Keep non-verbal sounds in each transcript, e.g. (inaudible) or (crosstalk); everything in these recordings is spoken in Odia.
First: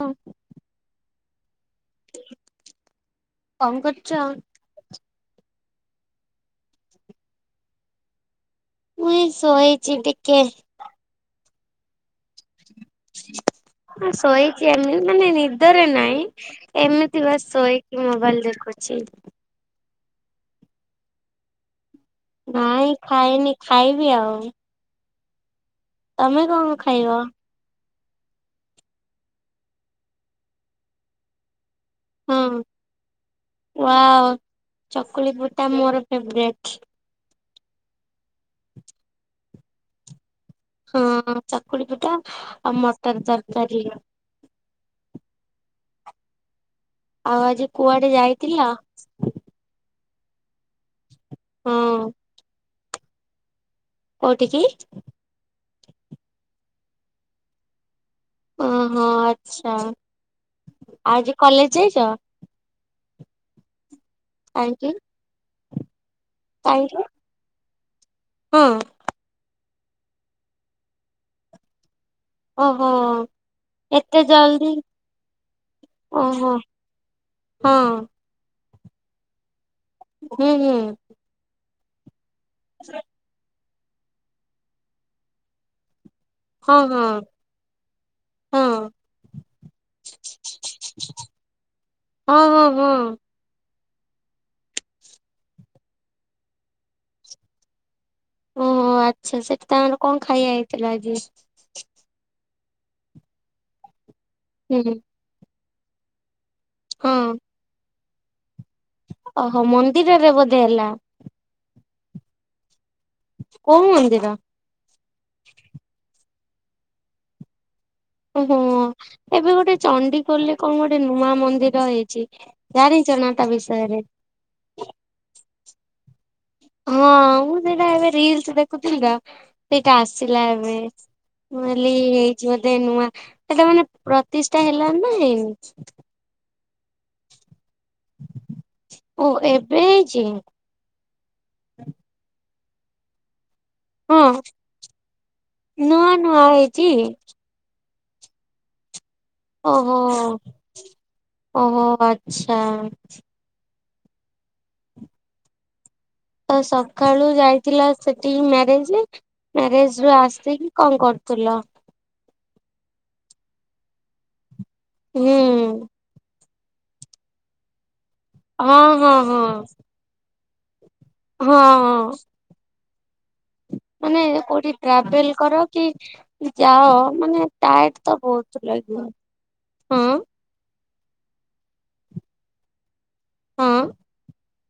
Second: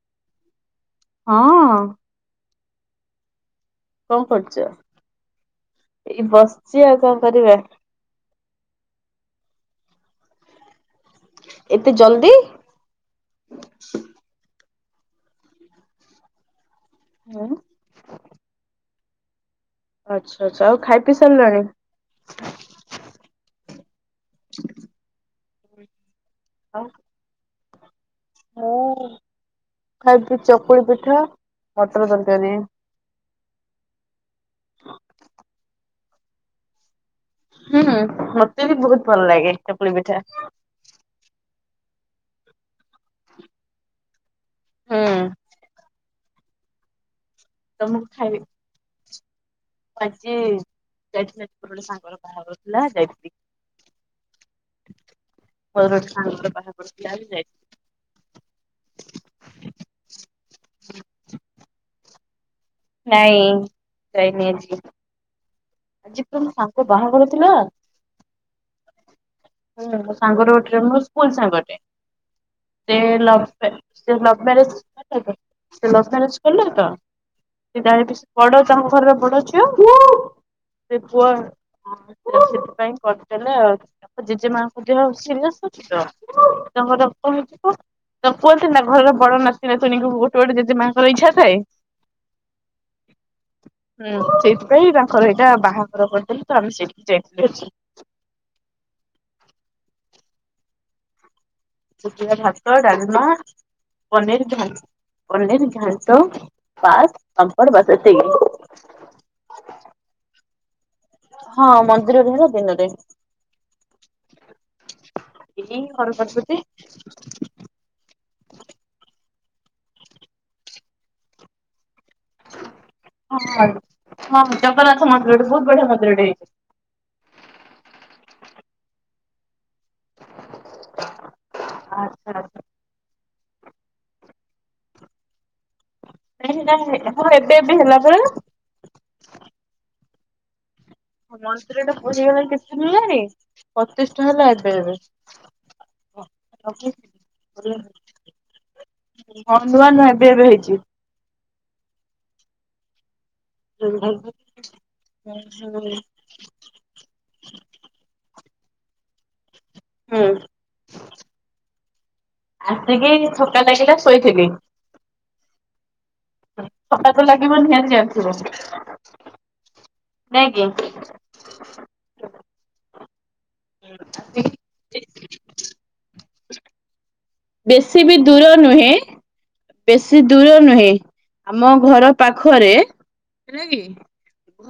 ହଁ। ହଁ। କଣ କରୁଚ? ଏଇ ବସିଚି ଆଉ କଣ କରିବା। ମୁଁ ଏଇ ଶୋଇଚି ଟିକେ। ଏତେ ଜଲଦି। ଶୋଇଛି ଆମ ମାନେ ନିଦରେ ନାଇ ଏମିତି ବା ଶୋଇକି ମୋବାଇଲ ଦେଖୁଛି। ଆଛା ଆଚ୍ଛା ଆଉ ଖାଇ ପି ସାରିଲାଣି? ନାଇଁ ଖାଇନି ଖାଇବି ଆଉ! ତମେ କଣ ଖାଇବ? ମୁଁ ଖାଇବି ଚକୁଳି ପିଠା ମଟର ହଁ ତରକାରୀ ୱାଓ ଚକୁଳି ପିଠା ମୋର ଫେବରାଇଟ। ହୁଁ ହୁଁ ମତେ ବି ବହୁତ ଭଲ ଲାଗେ ଚକୁଳି ପିଠା। ହଁ ଚକୁଳି ପିଠା ଆଉ ମଟର ତରକାରୀ। ହୁଁ, ଆଉ ଆଜି ତମକୁ କୁଆଡେ ଖାଇବି ଯାଇଥିଲ? ଆଜି ଯାଇଥିଲି ହଁ ଗୋଟେ ସାଙ୍ଗର ବାହାଘର ଥିଲା ଯାଇଥିଲି। କୋଉଠିକି ମୋର ଗୋଟେ ସାଙ୍ଗର ବାହାଘର ଥିଲା ଆଜି ଯାଇଥିଲି। ଓହୋ ଆଚ୍ଛା ଆଜି କଲେଜ ଯାଇଛ? ନାଇଁ ଯାଇନି ଆଜି। କାହିଁକି ଆଜି ତମ ସାଙ୍ଗ କାହିଁକି ବାହାଘର ଥିଲା? ହଁ ସାଙ୍ଗର ଗୋଟେ ରେ ମୁ ସ୍କୁଲ ସାଙ୍ଗଟେ ଓହୋ ସେ ଲଭ୍ ମ ଏତେ ଲଭ୍ ଜଲଦି ମ୍ୟାରେଜ ସେ ଲଭ୍ ମ୍ୟାରେଜ ଓହୋ କରିଲା ତ। ହଁ ସେ ଡାଇରେକ୍ଟ ବଡ ଘରର ବଡ ଝିଅ, ହୁଁ ହୁଁ ସେ ପୁଅ ସେଥିପାଇଁ କରିଦେଲେ ଆଉ। ତାଙ୍କ ଜେଜେ ମାଙ୍କ ଦେହ ସିରିଏସ୍ ଅଛି ତ ହଁ ତାଙ୍କ ହଁ ରକ୍ତ ହେଇଯିବ। ତ ହଁ କୁହନ୍ତିନା ଘର ର ବଡ ନାତି ନାତୁଣି ଙ୍କୁ ଗୋଟେ ଗୋଟେ ମାଆଙ୍କର ଇଚ୍ଛା ଥାଏ। ହଁ ହଁ ହଁ, ହୁଁ ସେଇଥିପାଇଁ ତାଙ୍କର ଏଇଟା ବାହାଘର କରିଦେଲେ ତ ଆମେ ସେଇଠିକି ଯାଇଥିଲୁ ଆଜି। ଓହୋ ଆଚ୍ଛା ସେଠି ତାଙ୍କର କଣ ଖାଇବା ହେଇଥିଲା ଆଜି? ହେଇଥିଲା ଭାତ ଡାଲମା ପନିର୍ ହୁଁ ପନିର୍ ଘାଣ୍ଟ ପାସ୍ ହଁ ପାମ୍ପଡ ବାସ୍ ଏତିକି। ଓହୋ ମନ୍ଦିରେରେ ବୋଧେ ହେଲା। ହଁ ମନ୍ଦିରରେ ହେଲା ଦିନରେ। କୋଉ ମନ୍ଦିର? ଏଇ ହର ପାର୍ବତୀ ହୋ ଏବେ ଗୋଟେ ଚଣ୍ଡି ଖୋଲରେ କଣ ଗୋଟେ ନୂଆ ମନ୍ଦିର ହେଇଛି। ହଁ ଜାଣିଚନାତା ବିଷୟରେ। ହଁ ଜଗନ୍ନାଥ ମନ୍ଦିରଟେ ବହୁତ ବଢିଆ ମନ୍ଦିରଟେ ହେଇଛି ହଁ ମୁଁ ସେଟା ଏବେ ରୀଲ୍ସ ଦେଖୁଥିଲି ତ, ସେଇଟା ଆସିଲା ଏବେ ହେଲି ଆଚ୍ଛା ହେଇଛି ଆଚ୍ଛା। ବୋଧେ ନୂଆ ସେଇଟା ମାନେ ପ୍ରତ୍ୟେକ ପ୍ରତିଷ୍ଠା ହେଲା ନା ହେଇନି ନା ସେଟା ହ ଏବେଏବେ ହେଲା ପା। ଜେ, ମନ୍ଦିର ଟା ପୂରି ହେଲାଣି କେତେ ଦିନ ରେ ପ୍ରତିଷ୍ଠା ହଁ ହେଲା ଏବେ ଏବେ ନୂଆ ନୂଆ ହେଇଛି ହଁ ନୂଆ ଓହୋ ଓହୋ ନୂଆ ଏବେ ଏବେ ହେଇଛି। ଓହୋ ଆଚ୍ଛା, ହୁଁ ହୁଁ, ତ ହେଇଛି ମ୍ୟାରେଜ ରୁ ଆସିକି କଣ କରୁଥିଲ? ଆସିକି ଥକା ଲାଗିଲା ଶୋଇଥିଲି। ହୁଁ ଉଁ, ଥକା ତ ଲାଗିବ ନିହାତି ଭାବେ। ହଁ ହଁ ହଁ, ନାଇଁ କି? ହଁ ଅଁ ମାନେ କୋଉଠି ଟ୍ରାଭେଲ୍ କର କି ଯାଅ ମାନେ ଟାୟାର୍ଡ ବେଶୀ ବି ତ ଦୂର ବହୁତ ନୁହେଁ ଲାଗିବ ହଁ ବେଶୀ ଦୂର ନୁହେଁ ଆମ ଘର ପାଖରେ ହେଲା ହଁ କି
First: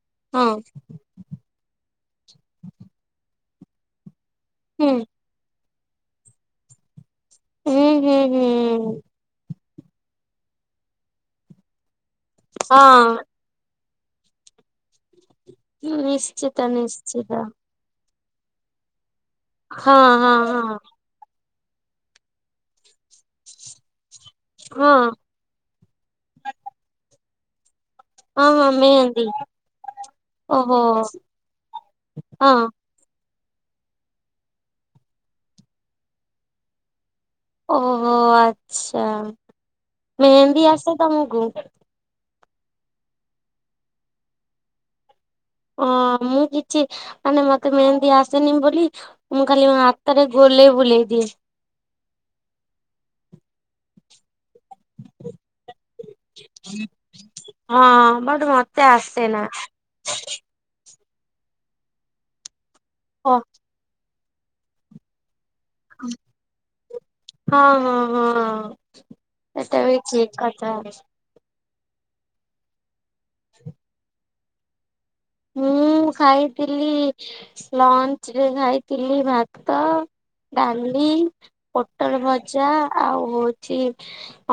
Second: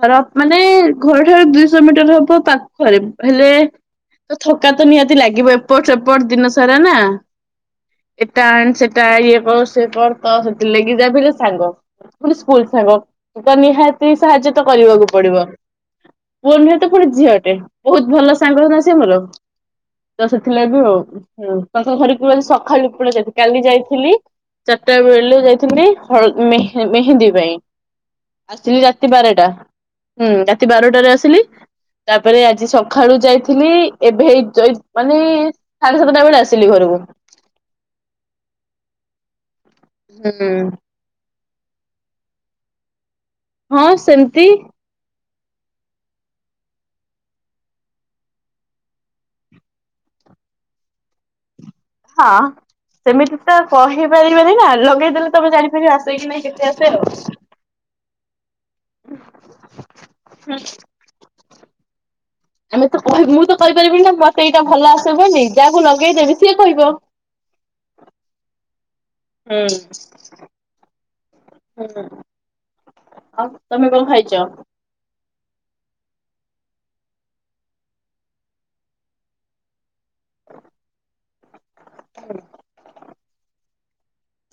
ଘର ହଁ ମାନେ ଘରଠାରୁ ଦୁଇଶହ ମିଟର ହବ ପାଖରେ ହେଲେ ତ ଥକା ତ ହୁଁ ନିହାତି ଲାଗିବ ଏପଟ ସେପଟ ଦିନ ସାରା ନା। ହୁଁ ହୁଁ ଏଟା ଆଣେ ହୁଁ ସେଟା ଇଏ କର ସେ କର ତ ସେଥିଲାଗି ତ ଯାହାବି ହେଲେ ସାଙ୍ଗ। ସ୍କୁଲ ସାଙ୍ଗ ହଁ ତ ନିହାତି ସାହାଯ୍ୟ ତ କରିବାକୁ ପଡିବ ପୁଅ ନିଶ୍ଚିତ ନୁହେତ ପୁଣି ନିଶ୍ଚିତ ଝିଅଟେ ବୋହୁତ ଭଲ ସାଙ୍ଗ ନା ସିଏ ମୋର। ହଁ ତ ହଁ ସେଥିଲା ହଁ ବି ଆଉ। ହୁଁ ତାଙ୍କ ଘରକୁ ଆଜି ସକାଳୁ ପୁଣି ଯାଇଥିଲି କାଲି ଯାଇଥିଲି ହଁ ଚାରିଟାବେଳୁ ଯାଇଥିଲି। ହଳ ମେହେ-ମେହେନ୍ଦୀ ପାଇଁ ହଁ ହଁ ଆସିଲି ରାତି ମେହେନ୍ଦୀ ବାରଟା। ହୁଁ ରାତି ଓହୋ ବାରଟାରେ ଆସିଲି ତାପରେ ହଁ ଆଜି ସକାଳୁ ଯାଇଥିଲ୍ ଥିଲି ଏବେ ହେଇ ଜୈ ମାନେ ସାଢେ ସାତଟା ବେଳେ ଆସିଲି ଘରକୁ। ଓହୋ ଆଛା। ହୁଁ ମେହେନ୍ଦୀ ଆସ ତମକୁ? ହଁ ସେମତି। ହଁ ମୁଁ କିଛି ମାନେ ମତେ ମେହେନ୍ଦୀ ଆସେନି ବୋଲି ମୁଁ ଖାଲି ମୋ ହାତରେ ଗୋ ବୁଲେଇ ବୁଲେଇ ଦିଏ। ହଁ ସେମିତି ତ କହିପାରି ବିନିନା ଲଗେଇଦେଲେ ତମେ ଜାଣିପାରିବ ଆସେ କି ନାଇଁ କେତେ ଆସେ ଆଉ। ହଁ ବଟ ମତେ ଆସେ ନା। ହୁଁ। ଆମେ ତ କହି ଓ ମୁଁ ତ କହିପାରିବିନି ମତେ ଏଇଟା ଭଲ ଆସେ ବୋଲି ଯାହାକୁ ଲଗେଇଦେବି ସିଏ କହିବ। ହଁ ହଁ ହଁ ହୁଁ ସେଟା ବି ଠିକ କଥା। ହୁଁ ଆଉ ତମେ ଖାଇଚ ଖାଇଚ? ମୁଁ ଖାଇଥିଲି ଲଞ୍ଚ ରେ ଖାଇଥିଲି ଭାତ ଡାଲି, ପୋଟଳ ଭଜା ଆଉ ହୋଉଚି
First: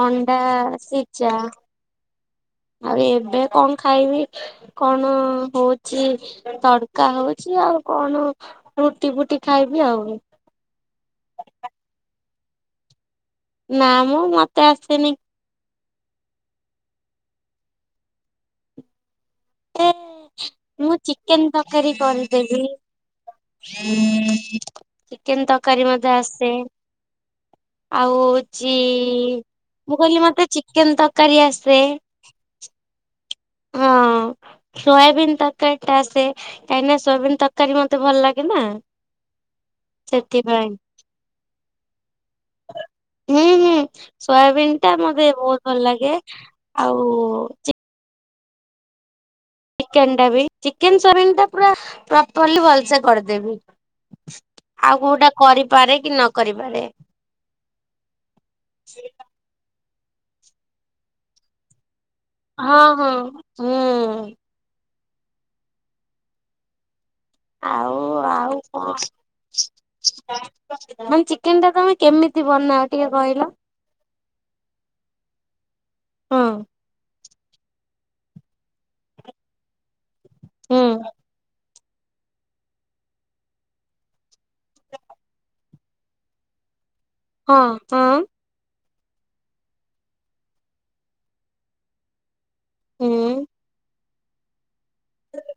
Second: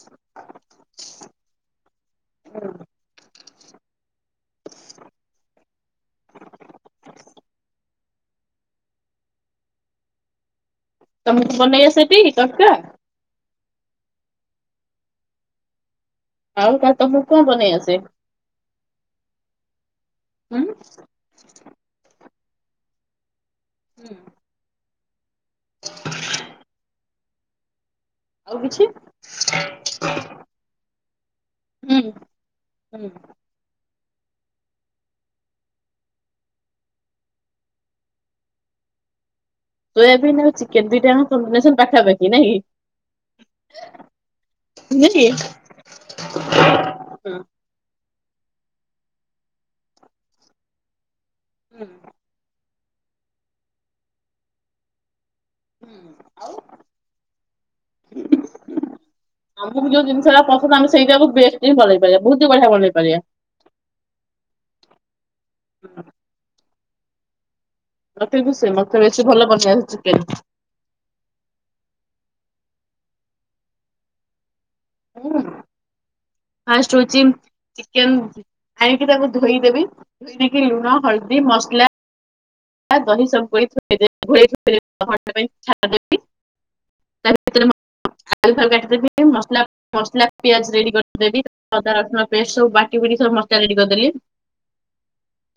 ଅଣ୍ଡା ସିଜା। ଆଉ ଏବେ କଣ ଖାଇବି କଣ ହୋଉଚି ତଡକା ହୋଉଚି ଆଉ। କଣ ରୁଟି ଫୁଟି ଖାଇବି ଆଉ। ତମକୁ ବନେଇ ଆସେଟି ତଡକା? ନା ମ ମତେ ଆସେନି। ଆଉ କ ତମକୁ କଣ ବନେଇ ଆସେ? ମତେ ହୁଁ ମୁଁ ଚିକେନ ତରକାରୀ କରିଦେବି। କେନ୍ ତରକାରୀ ମତେ ଆସେ। ଆଉ ହୋଉଚି ମୁଁ କହିଲି ମତେ ଚିକେନ ତରକାରୀ ଆସେ। ହୁଁ ହୁଁ। ସୋୟାବିିନ ତରକାରୀ ଟା ଆସେ କାହିଁକି ନା ସୋୟାବିିନ ତରକାରୀ ମତେ ଭଲ ଲାଗେ ନା। ସୋୟାବିନ୍ ଆଉ ସେଥିପାଇଁ ଚିକେନ ଦୁଇଟାଙ୍କ କମ୍ୱିନେସନ ପାଖାପାଖି ନାଇଁ କି? ହୁଁ ହୁଁ ସୋୟାବନ୍ ଟା ନୁହେଁ କି? ମତେ ବୋହୁତ ଭଲ ଲାଗେ ଆଉ। ଚି କେନ ଟା ବି ଚିକେନ ସୋୟାବିନଟା ପୁରା ପ୍ରପରଲି ଭଲ ସେ କରିଦେବି ଆଉ କୋଉଟା କରିପାରେ କି ନ କରିପାରେ ସେଇଟା ଆମକୁ ଯୋଉ ଜିନଷଟା ପସନ୍ଦ ଆମେ ସେଇଟା କୁ ବେଷ୍ଟ ହିଁ ବାନେଇ ରିବା ବହୁତ ବଢିଆ ହଁ ବନେଇ ହଁ ହୁଁ ପାରିବା। ଆଉ ମତେ କିନ୍ତୁ ଆଉ ସେ ମତେ ବେଶୀ ଭଲ ବନେଇ ଆସେ ଚିକେନ କଣ ମାନେ ଚିକେନ ଟା ତମେ କେମିତି ବନାଅ ଟିକେ କହିଲ? ହଁ ଫାଷ୍ଟ ହଉଚି ଚିକେନ ଆଣକି ତାକୁ ଧୋଇଦେବି ଧୋଇ ନେଇକି ହୁଁ ଲୁଣ ହଳଦୀ ମସଲା ଦହି ସବୁ (unintelligible) (unintelligible) ହଁ ହଁ ମସଲା ମସଲା ପିଆଜ ରେଡି କରିଦେବି ଅଦା ରସୁଣ ପେଷ୍ଟ ସବୁ ବାଟି ବୁଟିକି ସବୁ ହୁଁ ମସଲା ରେଡି କରିଦେଲି।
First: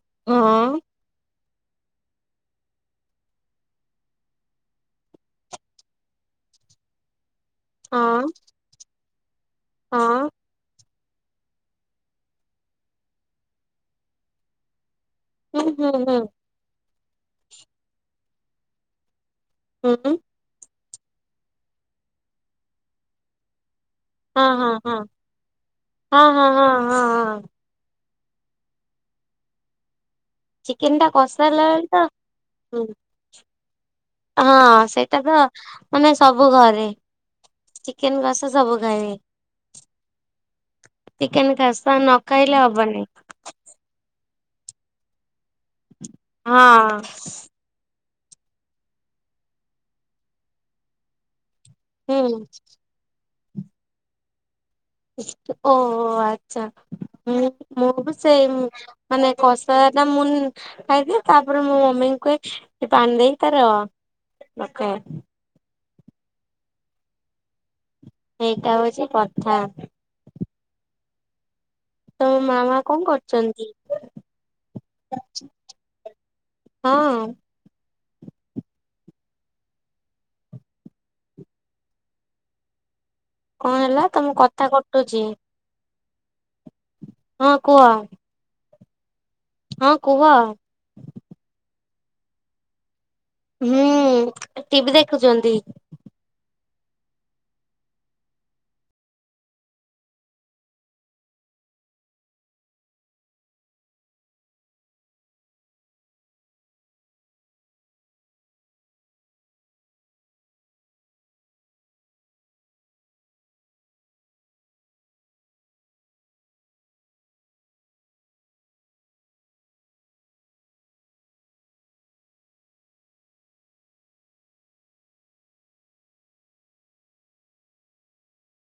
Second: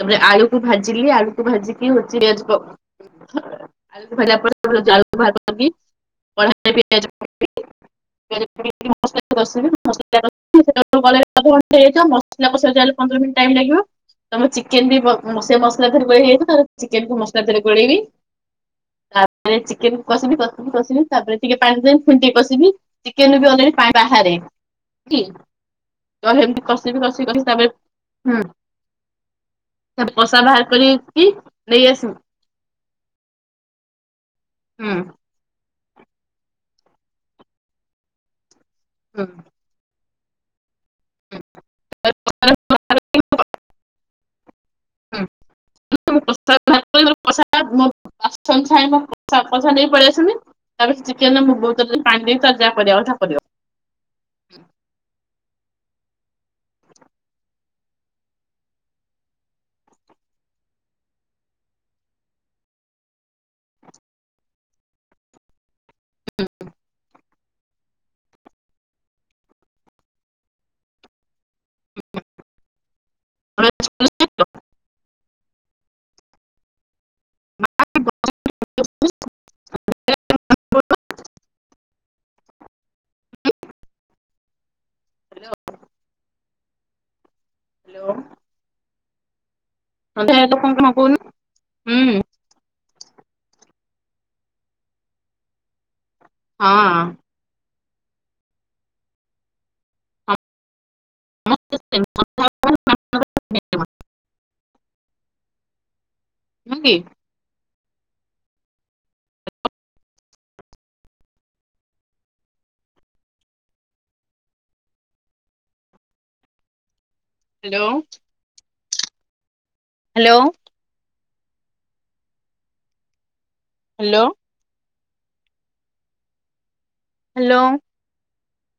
ତାପରେ ଆଳୁକୁ ହଁ ଭାଜିଲି ଆଳୁକୁ ଭାଜିକି ହଉଛି ଆଳୁକୁ ଭାଜିଲା ପରେ ଆଳୁକୁ ବାହାର କଲି କଢା ହଁ ହେଇଥିବା ପିଆଜ ହଁ ସଲା (inaudible) ଗଲାବେଳକୁ ଅଧଘଣ୍ଟେ ହେଇଯିବ ମସଲା କସିଵାଯାହେଲେ ପନ୍ଦର ମିନଟ ଟାଇମ ଲାଗିବ ତମ ଚିକେ ବି ବ ସେ ହୁଁ ମସଲା ହୁଁ ଥରେ ଗୋଳେଇ ହୁଁ ହୋଇବ ଆ ଚିକେନକୁ ମସଲା ଦେହରେ ଗୋଳେଇବି ଆଉ ଚିକେନକୁ ହୁଁ କଷିବି କି କିଷିବି ତାପରେ ଟିକେ ପାଣି ଦେବି ପୁଣି ଟିକେ କସିବି ଚିକେନ ବି ଅଲରେ ପାଣି ବାହାରେ ହଁ ହଁ ହଁ। କି ହଁ ହଁ ହେମତି ହଁ କଷିବି ହଁ କଷିବି କଷିବି ହଁ ତାପରେ ହୁଁ କଷା ବାହାର କର କି ହ ହୁଁ, ହଁ ହୁଁ ସେଇଟା ତ ମାନେ ସବୁ ଘରେ ଚିକେନ କସା ସବୁ ଘରେ ହୁଁ। ହୁଁ। ଚିକେନ କାଷା ନ ଖାଇଲେ ହବନାଇଁ। ହୁଁ (inaudible) ପ୍ରା ହଁ ପ୍ରସାଦ ଆସନ ଛାଣିବା (unintelligible) ପଳେଇ ଆସିମି ତାପରେ ଚିକେନ ମୁଁ ବହୁ ସେଥିରେ ପାଣି ଦିନିଷ ହୁଁ ଜାହା କରିବା କଥା କରିବ। ଓ ଆଚ୍ଛା, ହଁ ମୁଁ ବି ସେଇ ମାନେ କଷା ଟା ମୁଁ ଖାଇଦିଏ ତାପରେ ମୁଁ ମମି ପାଣି ଦେଇ ତାର ରଖେ। ହୁଁ, ଏଇଟା ହେଉଛି କଥା। ତମ ମାମା କଣ କରୁଛନ୍ତି? ହଁ ଅଁ, ହ୍ୟା (inaudible) କଣ ହେଲା ତମ କଥା କଟୁଚି। ହଁ କୁହ, ହଁ କୁହ (inaudible) କମା କହୁନୁ ହୁଁ ହୁଁ ଟିଭି ଦେଖୁଛନ୍ତି। ହଁ ଅଁ, ହଁ କି, ହ୍ୟାଲୋ। ହ୍ୟାଲୋ। ହ୍ୟାଲୋ। ହ୍ୟାଲୋ।